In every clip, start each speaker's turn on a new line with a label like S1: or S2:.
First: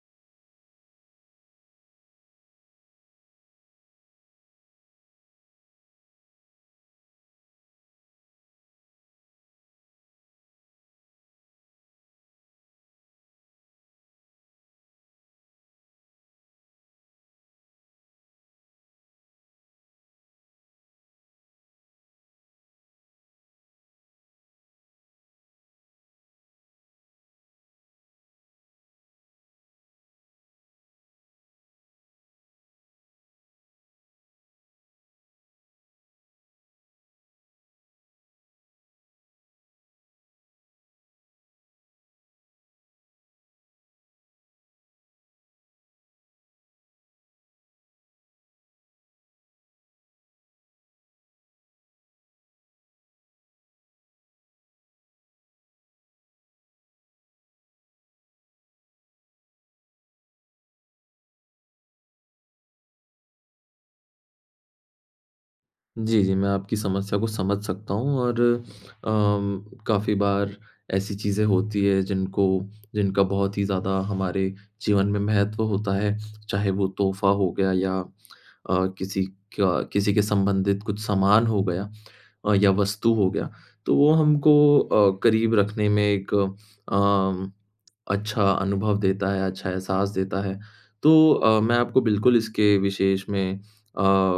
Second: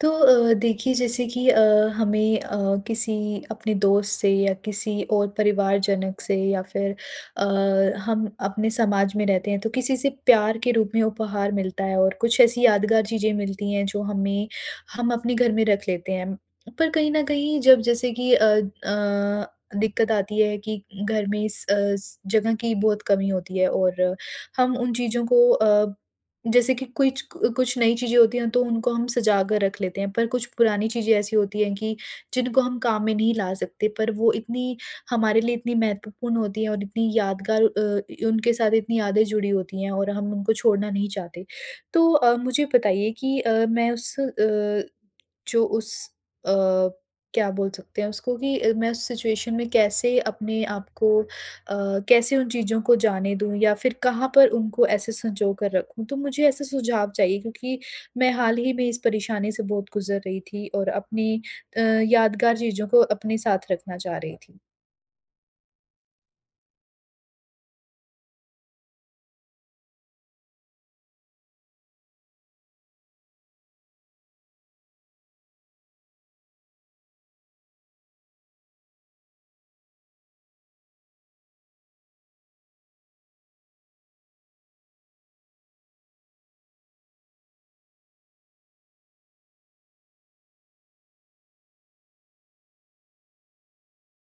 S1: तो अ, देखिए, जैसे कि अ, हमें अ, किसी अपने दोस्त से या किसी और परिवारजनक से या फिर अ, हम अपने समाज में रहते हैं, तो किसी से प्यार के रूप में उपहार मिलता है और कुछ ऐसी यादगार चीज़ें मिलती हैं, जो हमें हम अपने घर में रख लेते हैं। पर कहीं न कहीं, जब जैसे कि अ अ, दिक़्कत आती है कि घर में इस अस जगह की बहुत कमी होती है और हम उन चीज़ों को अ, जैसे कि कुछ क कुछ नई चीज़ें होती हैं, तो उनको हम सजा कर रख लेते हैं, पर कुछ पुरानी चीज़ें ऐसी होती हैं कि जिनको हम काम में नहीं ला सकते, पर वो इतनी हमारे लिए इतनी महत्वपूर्ण होती हैं और इतनी यादगार अ, इ उनके साथ इतनी यादें जुड़ी होती हैं और हम उनको छोड़ना नहीं चाहते। तो अ, मुझे बताइए कि अ, मैं उस अ, जो उस अ, क्या बोल सकते हैं उसको कि अ, मैं उस सिचुएशन में कैसे अपने आप को अ, कैसे उन चीज़ों को जाने दूँ या फिर कहाँ पर उनको ऐसे संजोकर रखूँ? तो मुझे ऐसे सुझाव चाहिए क्योंकि मैं हाल ही में इस परेशानी से बहुत गुज़र रही थी और अपनी अ, यादगार चीज़ों को अपने साथ रखना चाह रही थी।
S2: जी, जी। मैं आपकी समस्या को समझ सकता हूँ और अम काफ़ी बार ऐसी चीज़ें होती हैं, जिनको जिनका बहुत ही ज़्यादा हमारे जीवन में महत्व होता है। चाहे वो तोहफा हो गया या अ, किसी का किसी के संबंधित कुछ सामान हो गया, अ, या वस्तु हो गया। तो वो हमको अ, करीब रखने में एक अ, म अच्छा अनुभव देता है, अच्छा एहसास देता है। तो अ, मैं आपको बिल्कुल इसके विशेष में अ,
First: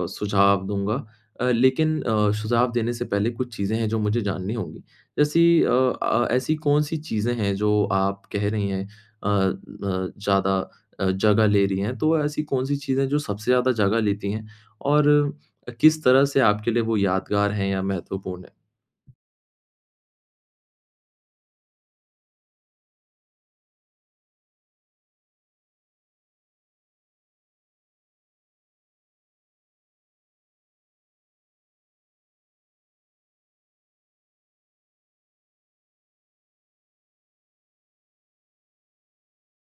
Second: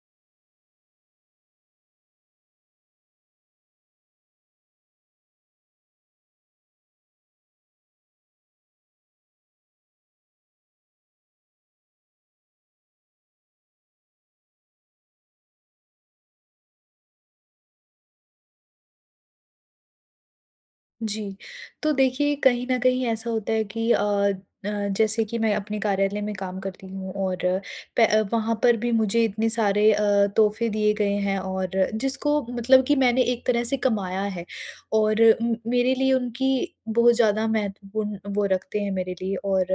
S2: सुझाव दूँगा। अ, लेकिन अ, सुझाव देने से पहले कुछ चीज़ें हैं, जो मुझे जाननी होंगी। जैसी अ अ, ऐसी कौन-सी चीज़ें हैं? जो आप कह रही हैं, अ अ, ज़्यादा अ, जगह ले रही हैं। तो ऐसी कौन-सी चीज़ें हैं, जो सबसे ज़्यादा जगह लेती हैं? और अ, किस तरह से आपके लिए वो यादगार हैं या महत्वपूर्ण है?
S1: जी। तो देखिए कहीं न कहीं ऐसा होता है कि अ अ, जैसे कि मैं अपने कार्यालय में काम करती हूँ और प वहाँ पर भी मुझे इतने सारे अ, तोहफे दिए गए हैं और जिसको मतलब कि मैंने एक तरह से कमाया है। और उम, मेरे लिए उनकी बहुत ज़्यादा महत्वपूर्ण वो रखते हैं मेरे लिए, और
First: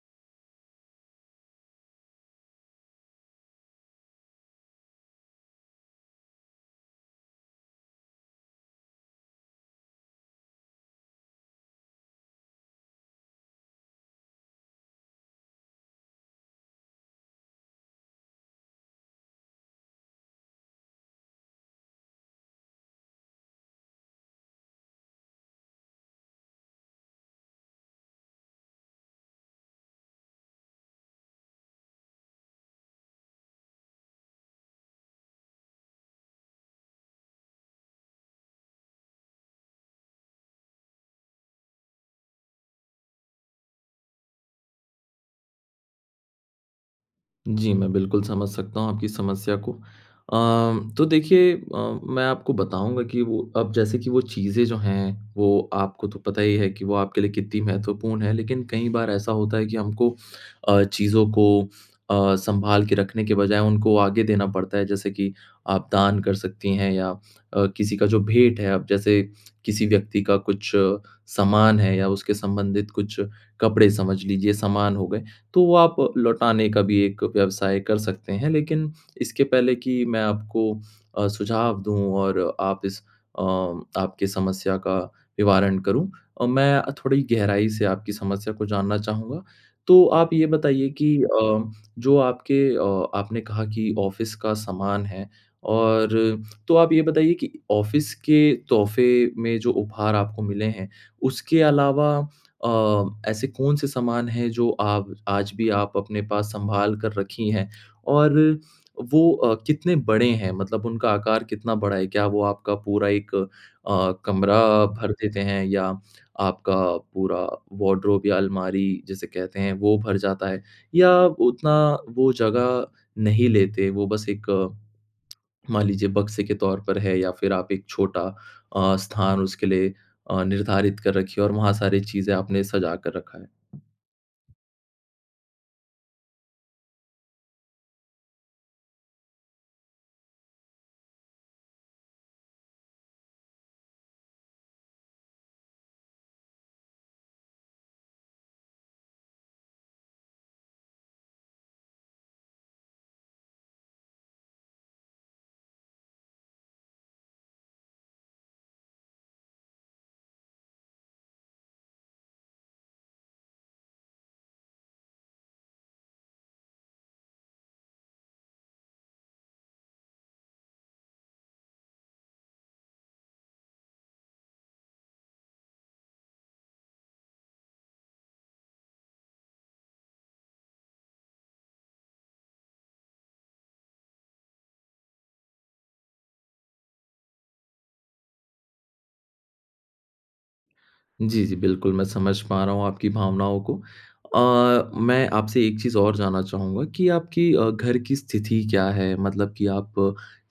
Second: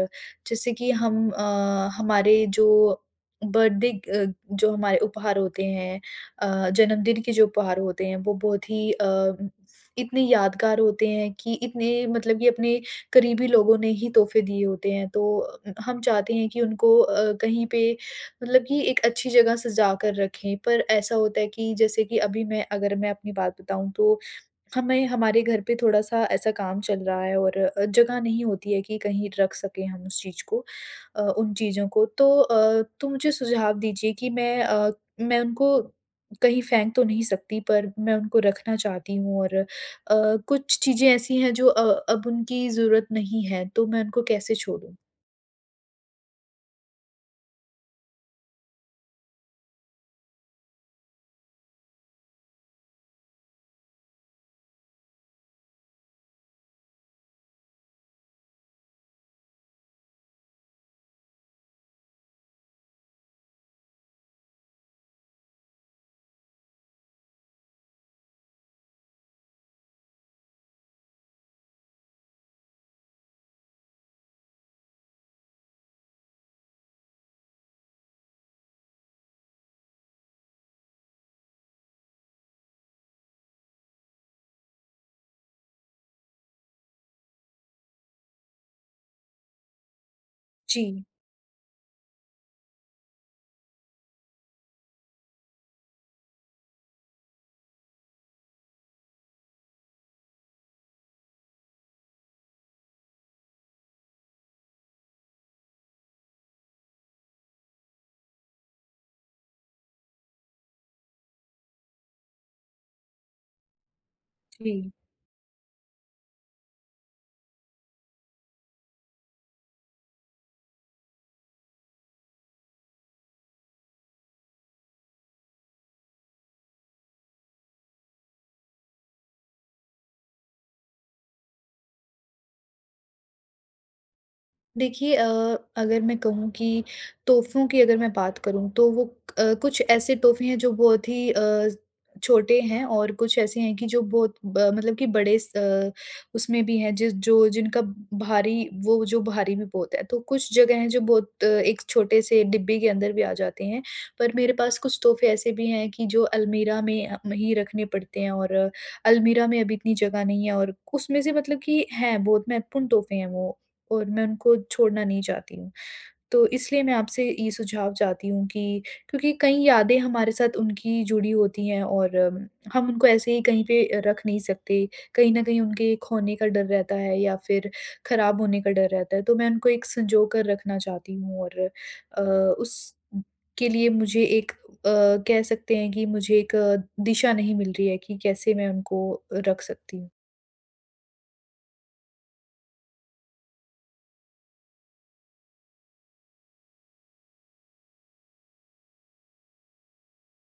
S1: जैसे कि हम अ, हमारे जो बर्थडे ग अ, जो हमारे उपहार होते हैं, अ, जन्मदिन के जो उपहार होते हैं। वो बहुत ही अम इतने यादगार होते हैं, कि इतने मतलब ये अपने करीबी लोगों ने ही तोहफे दिए होते हैं। तो अ, हम चाहते हैं कि उनको अ, कहीं पे मतलब कि एक अच्छी जगह सजा कर रखें। पर ऐसा होता है कि जैसे कि अभी मैं अगर मैं अपनी बात बताऊँ तो, हमें हमारे घर पे थोड़ा-सा ऐसा काम चल रहा है और जगह नहीं होती है कि कहीं रख सकें हम उस चीज़ को अ, उन चीज़ों को। तो अ, तो मुझे सुझाव दीजिए कि मैं अ, मैं उनको कहीं फेंक तो नहीं सकती पर, मैं उनको रखना चाहती हूँ और अ, कुछ चीज़ें ऐसी हैं जो अ, अब उनकी जरूरत नहीं है, तो मैं उनको कैसे छोड़ूँ?
S2: जी, मैं बिल्कुल समझ सकता हूँ आपकी समस्या को। अ, तो देखिए अ, मैं आपको बताऊँगा कि वो अब जैसे कि वो चीज़ें जो हैं, वो आपको तो पता ही है कि वो आपके लिए कितनी महत्वपूर्ण है। लेकिन कई बार ऐसा होता है कि हमको अ, चीज़ों को अ, सँभाल के रखने के बजाय उनको आगे देना पड़ता है। जैसे कि आप दान कर सकती हैं या अ, किसी का जो भेंट है अब जैसे किसी व्यक्ति का कुछ सामान है या उसके संबंधित कुछ कपड़े समझ लीजिए समान हो गए, तो वो आप लौटाने का भी एक व्यवसाय कर सकते हैं। लेकिन इसके पहले कि मैं आपको अ, सुझाव दूँ और आप इस अ, आपकी समस्या का निवारण करूँ, अ, मैं अ, थोड़ी गहराई से आपकी समस्या को जानना चाहूँगा। तो आप ये बताइए
S1: जी।
S2: कि अ, जो आपके अ, आपने कहा कि ऑफ़िस का सामान है, और तो आप ये बताइए कि ऑफ़िस के तोहफे में जो उपहार आपको मिले हैं, उसके अलावा अ, ऐसे कौन से सामान हैं जो आप आज भी आप अपने पास सँभाल कर रखी हैं? और वो अ, कितने बड़े हैं मतलब उनका आकार कितना बड़ा है? क्या वो आपका पूरा एक अ, कमरा
S1: जी।
S2: भर देते हैं या आपका पूरा वार्डरोब या अलमारी जिसे कहते हैं वो भर जाता है? या उतना वो जगह नहीं लेते वो बस एक मान लीजिए बक्से के तौर पर है? या फ़िर आप एक छोटा अ, स्थान उसके लिए अ, निर्धारित कर रखी हो और वहाँ सारी चीज़ें आपने सजा कर रखा है?
S1: देखिए अ, अगर मैं कहूँ कि तोहफ़ों की अगर मैं बात करूँ तो वो अ, कुछ ऐसे तोहफ़े हैं जो बहुत ही अ, छोटे हैं और कुछ ऐसे हैं कि जो बहुत ब मतलब कि बड़े स अ, उसमें भी हैं ज जो जिनका भारी वो जो भारी भी बहुत हैं। तो कुछ जगह हैं जो बहुत अ, एक छोटे-से डिब्बे के अंदर भी आ जाते हैं, पर मेरे पास कुछ तोहफ़े ऐसे भी हैं कि जो अलमीरा में अ, मही रखने पड़ते हैं और अलमीरा में अभी इतनी जगह नहीं है। और उसमें से मतलब कि हैं बहुत महत्वपूर्ण तोहफ़े हैं वो और मैं उनको छोड़ना नहीं चाहती हूँ। तो इसलिए मैं आपसे ये सुझाव चाहती हूँ कि क्योंकि कई यादें हमारे साथ उनकी जुड़ी होती हैं और अम हम उनको ऐसे ही कहीं पे रख नहीं सकते। कहीं न कहीं उनके खोने का डर रहता है या फिर ख़राब होने का डर रहता है, तो मैं उनको एक संजोकर रखना चाहती हूँ। और अ, उसके लिए मुझे एक अ, कह सकते हैं कि मुझे एक दिशा नहीं मिल रही है कि कैसे मैं उनको रख सकती हूँ।
S2: जी, जी बिल्कुल मैं समझ पा रहा हूँ आपकी भावनाओं को। अ, मैं आपसे एक चीज़ और जानना चाहूँगा कि आपकी अ, घर की स्थिति क्या है? मतलब कि आप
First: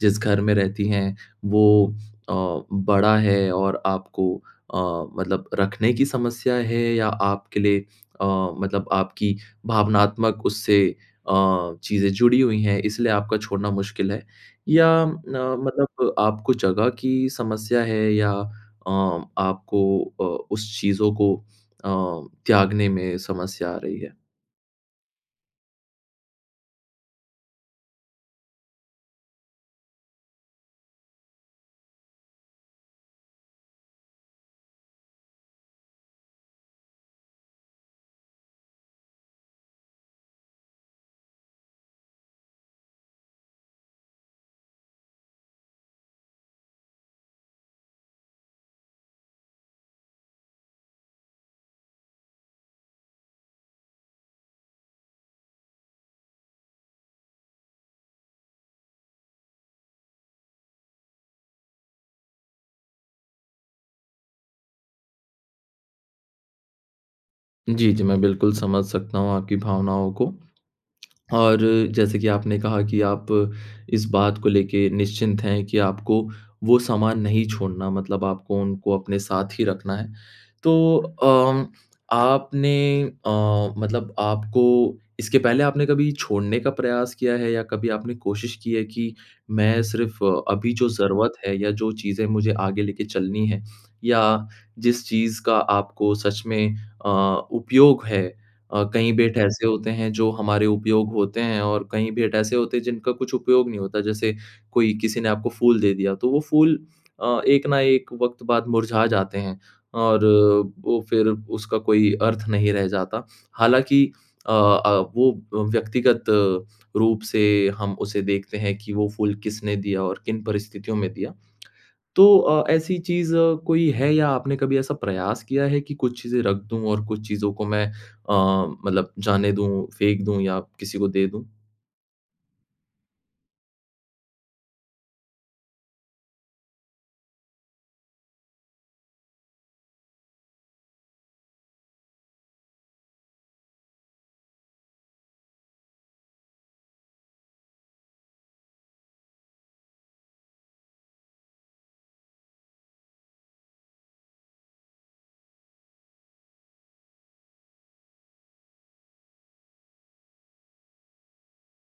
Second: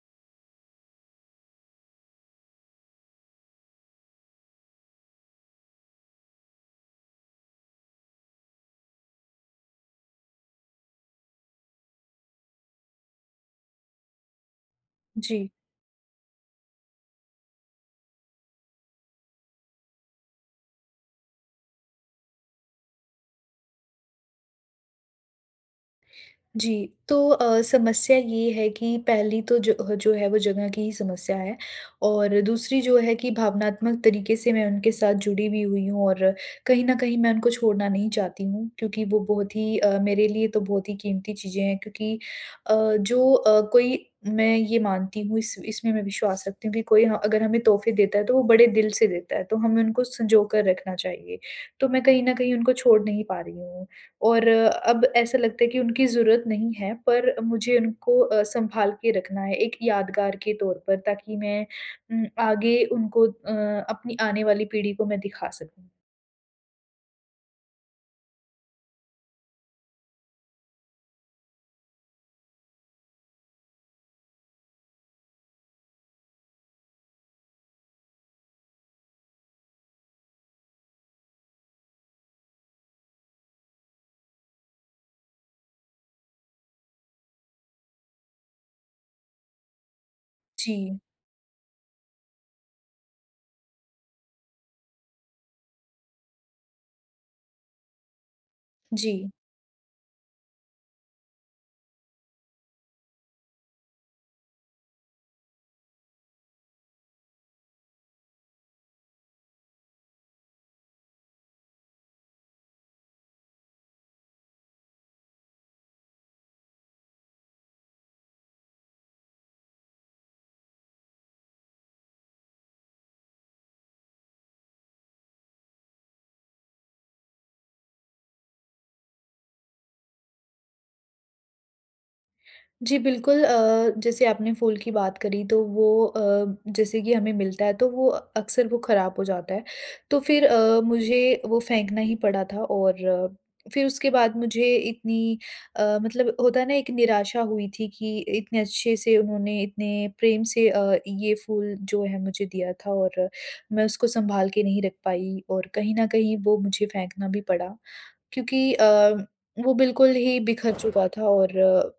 S2: जिस घर में रहती हैं वो अ, बड़ा है और आपको अ, मतलब रखने की समस्या है या आपके लिए अ, मतलब आपकी भावनात्मक उससे अ, चीज़ें जुड़ी हुई हैं इसलिए आपका छोड़ना मुश्किल है? या
S1: जी।
S2: न मतलब आपको जगह की समस्या है या अ आपको अ, उस चीज़ों को अ, त्यागने में समस्या आ रही है?
S1: जी। तो अ, समस्या ये है कि पहली तो जो ह जो है वो जगह की ही समस्या है और दूसरी जो है कि भावनात्मक तरीके से मैं उनके साथ जुड़ी भी हुई हूँ और कहीं न कहीं मैं उनको छोड़ना नहीं चाहती हूँ क्योंकि वो बहुत ही अ, मेरे लिए तो बहुत ही कीमती चीज़ें हैं क्योंकि अ, जो अ, कोई मैं ये मानती हूँ इस इसमें मैं विश्वास रखती हूँ कि कोई हाँ अगर हमें तोहफे देता है तो वो बड़े दिल से देता है तो हमें उनको संजोकर रखना चाहिए। तो मैं कहीं न कहीं उनको छोड़ नहीं पा रही हूँ, और अब ऐसा लगता है कि उनकी ज़रूरत नहीं है पर मुझे उनको अ, सँभाल के रखना है एक यादगार के तौर पर ताकि मैं उम, आगे उनको अ, अपनी आने वाली पीढ़ी को मैं दिखा सकूँ।
S2: जी, जी, मैं बिल्कुल समझ सकता हूँ आपकी भावनाओं को। और जैसे कि आपने कहा कि आप इस बात को लेके निश्चिंत हैं कि आपको वो सामान नहीं छोड़ना, मतलब आपको उनको अपने साथ ही रखना है। तो अम आपने अ, मतलब आपको इसके पहले आपने कभी छोड़ने का प्रयास किया है या कभी आपने कोशिश की है कि मैं सिर्फ़ अभी जो
S1: जी।
S2: ज़रूरत है या जो चीज़ें मुझे आगे लेके चलनी है, या जिस चीज़ का आपको सच में अ, उपयोग है अ, कई
S1: जी।
S2: भेंट ऐसे होते हैं जो हमारे उपयोग होते हैं और कईं भेंट ऐसे होते हैं जिनका कुछ उपयोग नहीं होता, जैसे कोई किसी ने आपको फूल दे दिया, तो वो फूल अ, एक ना एक वक़्त बाद मुरझा जाते हैं, और वो फिर उसका कोई अर्थ नहीं रह जाता। हालाँकि अ अ, वो अ, व्यक्तिगत रूप से हम उसे देखते हैं कि वो फूल किसने दिया और किन परिस्थितियों में दिया। तो अ, ऐसी चीज़ कोई है या आपने कभी ऐसा प्रयास किया है कि कुछ चीज़ें रख दूँ और कुछ चीज़ को मैं अ, मतलब जाने दूँ, फेंक दूँ, या किसी को दे दूँ?
S1: जी बिल्कुल अ, जैसे आपने फूल की बात करी तो वो अ, जैसे कि हमें मिलता है तो वो अक्सर वो खराब हो जाता है। तो फिर अ, मुझे वो फेंकना ही पड़ा था और फिर उसके बाद मुझे इतनी अ, मतलब होता है ना एक निराशा हुई थी कि इतने अच्छे से उन्होंने, इतने प्रेम से अ, ये फूल जो है मुझे दिया था और मैं उसको सँभाल के नहीं रख पाई और कहीं न कहीं वो मुझे फेंकना भी पड़ा। क्योंकि अ, वो बिल्कुल ही बिखर चुका था और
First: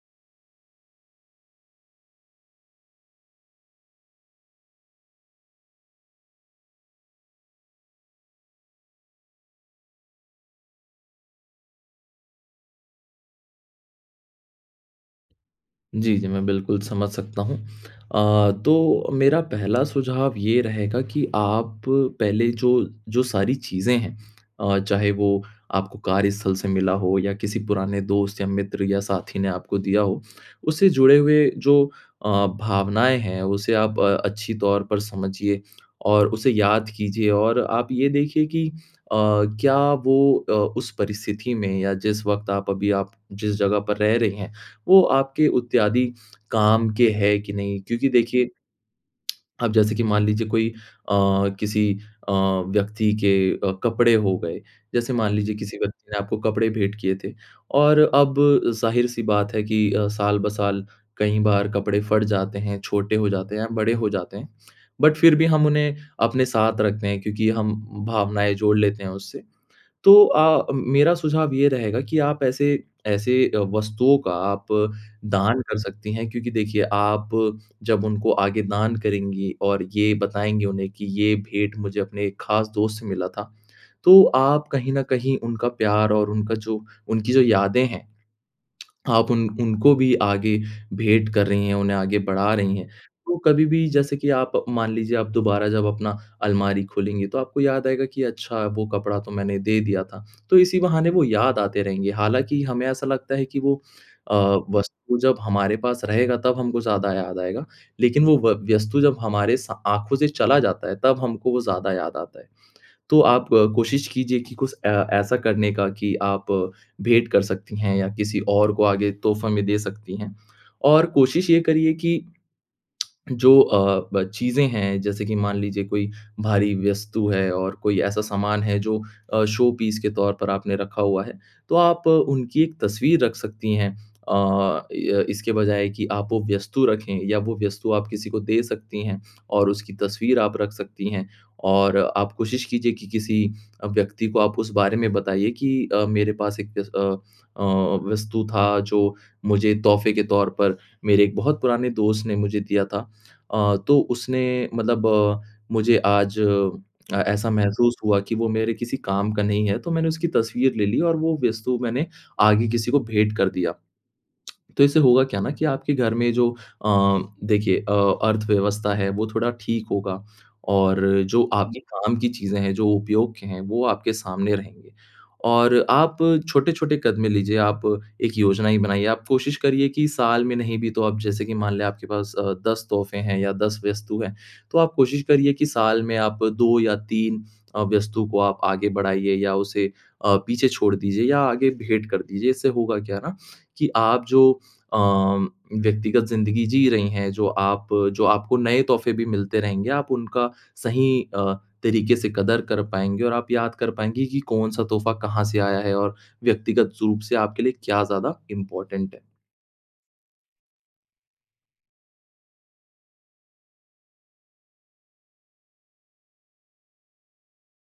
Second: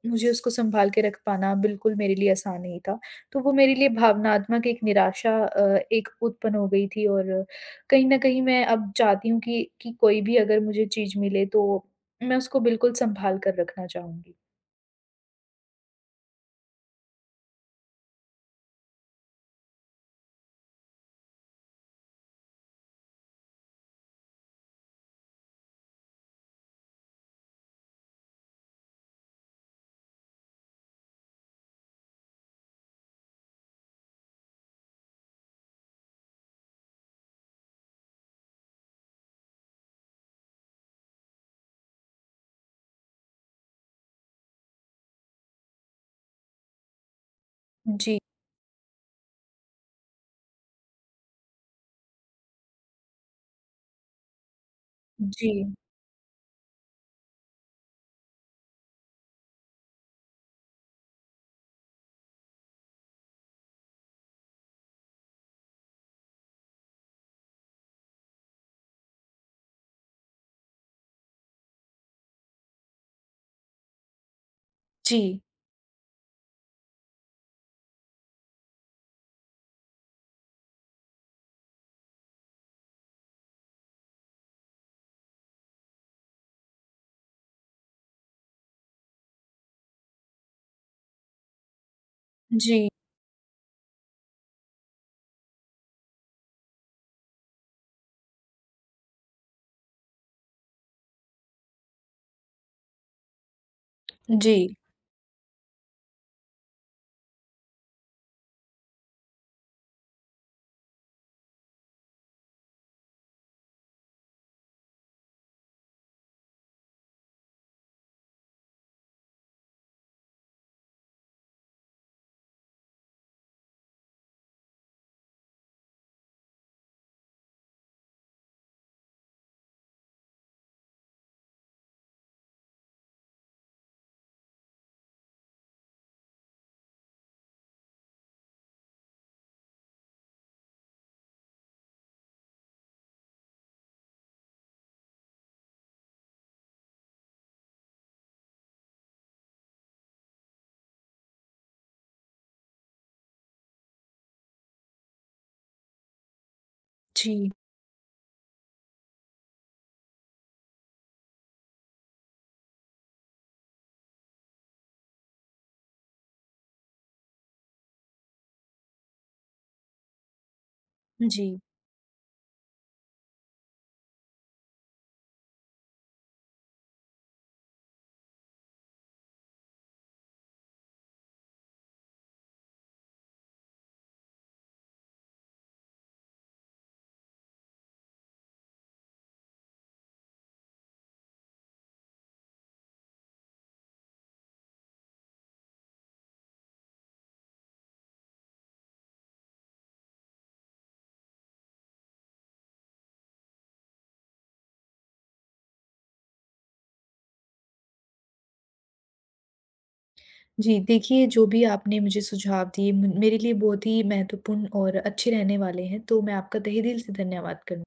S1: मुझे उसको सँभाल के रख पाना बिल्कुल मेरे लिए आसान नहीं था। तो वो मेरे लिए भावनात्मक एक निराशा अ, एक उत्पन्न हो गई थी और कहीं न कहीं मैं अब चाहती हूँ की कि कोई भी अगर मुझे चीज़ मिले तो मैं उसको बिल्कुल सँभाल कर रखना चाहूँगी।
S2: जी, जी मैं बिल्कुल समझ सकता हूँ। अ, तो मेरा पहला सुझाव ये रहेगा कि आप पहले जो, जो सारी चीज़ें हैं अ, चाहे वो आपको कार्यस्थल से मिला हो या किसी पुराने दोस्त या मित्र या साथी ने आपको दिया हो। उससे जुड़े हुए जो अ, भावनाएँ हैं उसे आप अ, अच्छी तौर पर समझिए और उसे याद कीजिए और आप ये देखिए कि अ, क्या वो अ, उस परिस्थिति में या जिस वक़्त आप अभी आप जिस जगह पर रह रहे हैं, वो आपके इत्यादि काम के है कि नहीं, क्योंकि
S1: जी।
S2: देखिए अब जैसे कि मान लीजिए कोई अ, किसी अ, व्यक्ति के अ, कपड़े हो गए। जैसे मान लीजिए
S1: जी।
S2: किसी व्यक्ति ने आपको कपड़े भेंट किए थे, और अब ज़ाहिर-सी बात है कि अ, साल-ब-साल कई बार कपड़े फट जाते हैं, छोटे हो जाते हैं या बड़े हो जाते हैं। बट फिर भी हम उन्हें अपने साथ रखते हैं क्योंकि हम भावनाएँ जोड़ लेते हैं उससे। तो अ अ, मेरा सुझाव ये रहेगा कि आप ऐसे ऐसे वस्तुओं का आप
S1: जी।
S2: दान कर सकती हैं, क्योंकि देखिए आप जब उनको आगे दान करेंगी और ये बताएँगी उन्हें कि ये भेंट मुझे अपने खास दोस्त से मिला था, तो आप कहीं न कहीं उनका प्यार और उनका जो उनकी जो यादें हैं, आप उन उनको भी आगे भेंट कर रही हैं, उन्हें आगे बढ़ा रही
S1: जी।
S2: हैं। तो कभी भी जैसे कि आप मान लीजिए आप दोबारा जब अपना अलमारी खोलेंगी तो आपको याद आएगा कि अच्छा वो कपड़ा तो मैंने दे दिया था। तो इसी बहाने वो याद आते रहेंगे हालाँकि हमें ऐसा लगता है कि वो अ,
S1: जी।
S2: वस्तु जब हमारे पास रहेगा तब हमको ज़्यादा याद आएगा। लेकिन वो व वस्तु जब हमारे सा आँखों से चला जाता है तब हमको वो ज़्यादा याद आता है। तो आप कोशिश कीजिए कि कुछ ए ऐसा करने का कि आप भेंट कर सकती हैं या किसी और को आगे तोहफ़ा में दे सकती है। और कोशिश ये करिए कि जो अ, ब चीज़ें हैं जैसे कि मान लीजिए कोई भारी वस्तु है और कोई ऐसा सामान है जो अ, शो पीस के तौर पर आपने रखा हुआ है तो आप उनकी एक तस्वीर रख सकती हैं। अ, य इसके बजाय कि आप वो वस्तु रखें या वो वस्तु आप किसी को दे सकती हैं और उसकी तस्वीर आप रख सकती हैं। और आप कोशिश कीजिए कि किसी अ, व्यक्ति को आप उस बारे में बताइए कि अ, मेरे पास एक एस अ अ, वस्तु था जो मुझे तोहफ़े के तौर पर मेरे एक बहुत पुराने दोस्त ने मुझे दिया था। अ, तो उसने मतलब मुझे आज अ,
S1: जी।
S2: महसूस हुआ कि वो मेरे किसी काम का नहीं है। तो मैंने उसकी तस्वीर ले ली और वो वस्तु मैंने आगे किसी को भेंट कर दिया। तो इससे होगा क्या न कि आपके घर में जो अ, देखिए अ, अर्थव्यवस्था है, वो थोड़ा ठीक होगा और जो
S1: जी।
S2: आपकी काम की चीजें हैं, जो उपयोग के हैं, वो आपके सामने रहेंगे। और आप छोटे-छोटे कदमें लीजिए, आप एक योजना ही बनाइए। आप कोशिश करिए कि साल में नहीं भी तो आप जैसे कि मान लें आपके पास अ, 10 तोहफ़े हैं या 10 वस्तु हैं, तो आप कोशिश करिए कि साल में आप 2 या 3 अ, वस्तु को आप आगे बढ़ाइए या उसे अ, पीछे छोड़ दीजिए या आगे भेंट कर दीजिए। इससे होगा क्या न कि आप जो अ, व्यक्तिगत ज़िंदगी जी रही हैं, जो आप जो आपको नए तोहफ़े भी मिलते रहेंगे, आप उनका सही अ, तरीके से कदर कर पाएँगे और आप याद कर पाएँगी कि कौन सा तोहफ़ा कहाँ से आया है और व्यक्तिगत स रूप से आपके लिए क्या ज़्यादा इम्पोर्टेंट है।
S1: जी, देखिए जो भी आपने मुझे सुझाव दिए म मेरे लिए बहुत ही महत्वपूर्ण और अच्छे रहने वाले हैं। तो मैं आपका तहे दिल से धन्यवाद करूँ।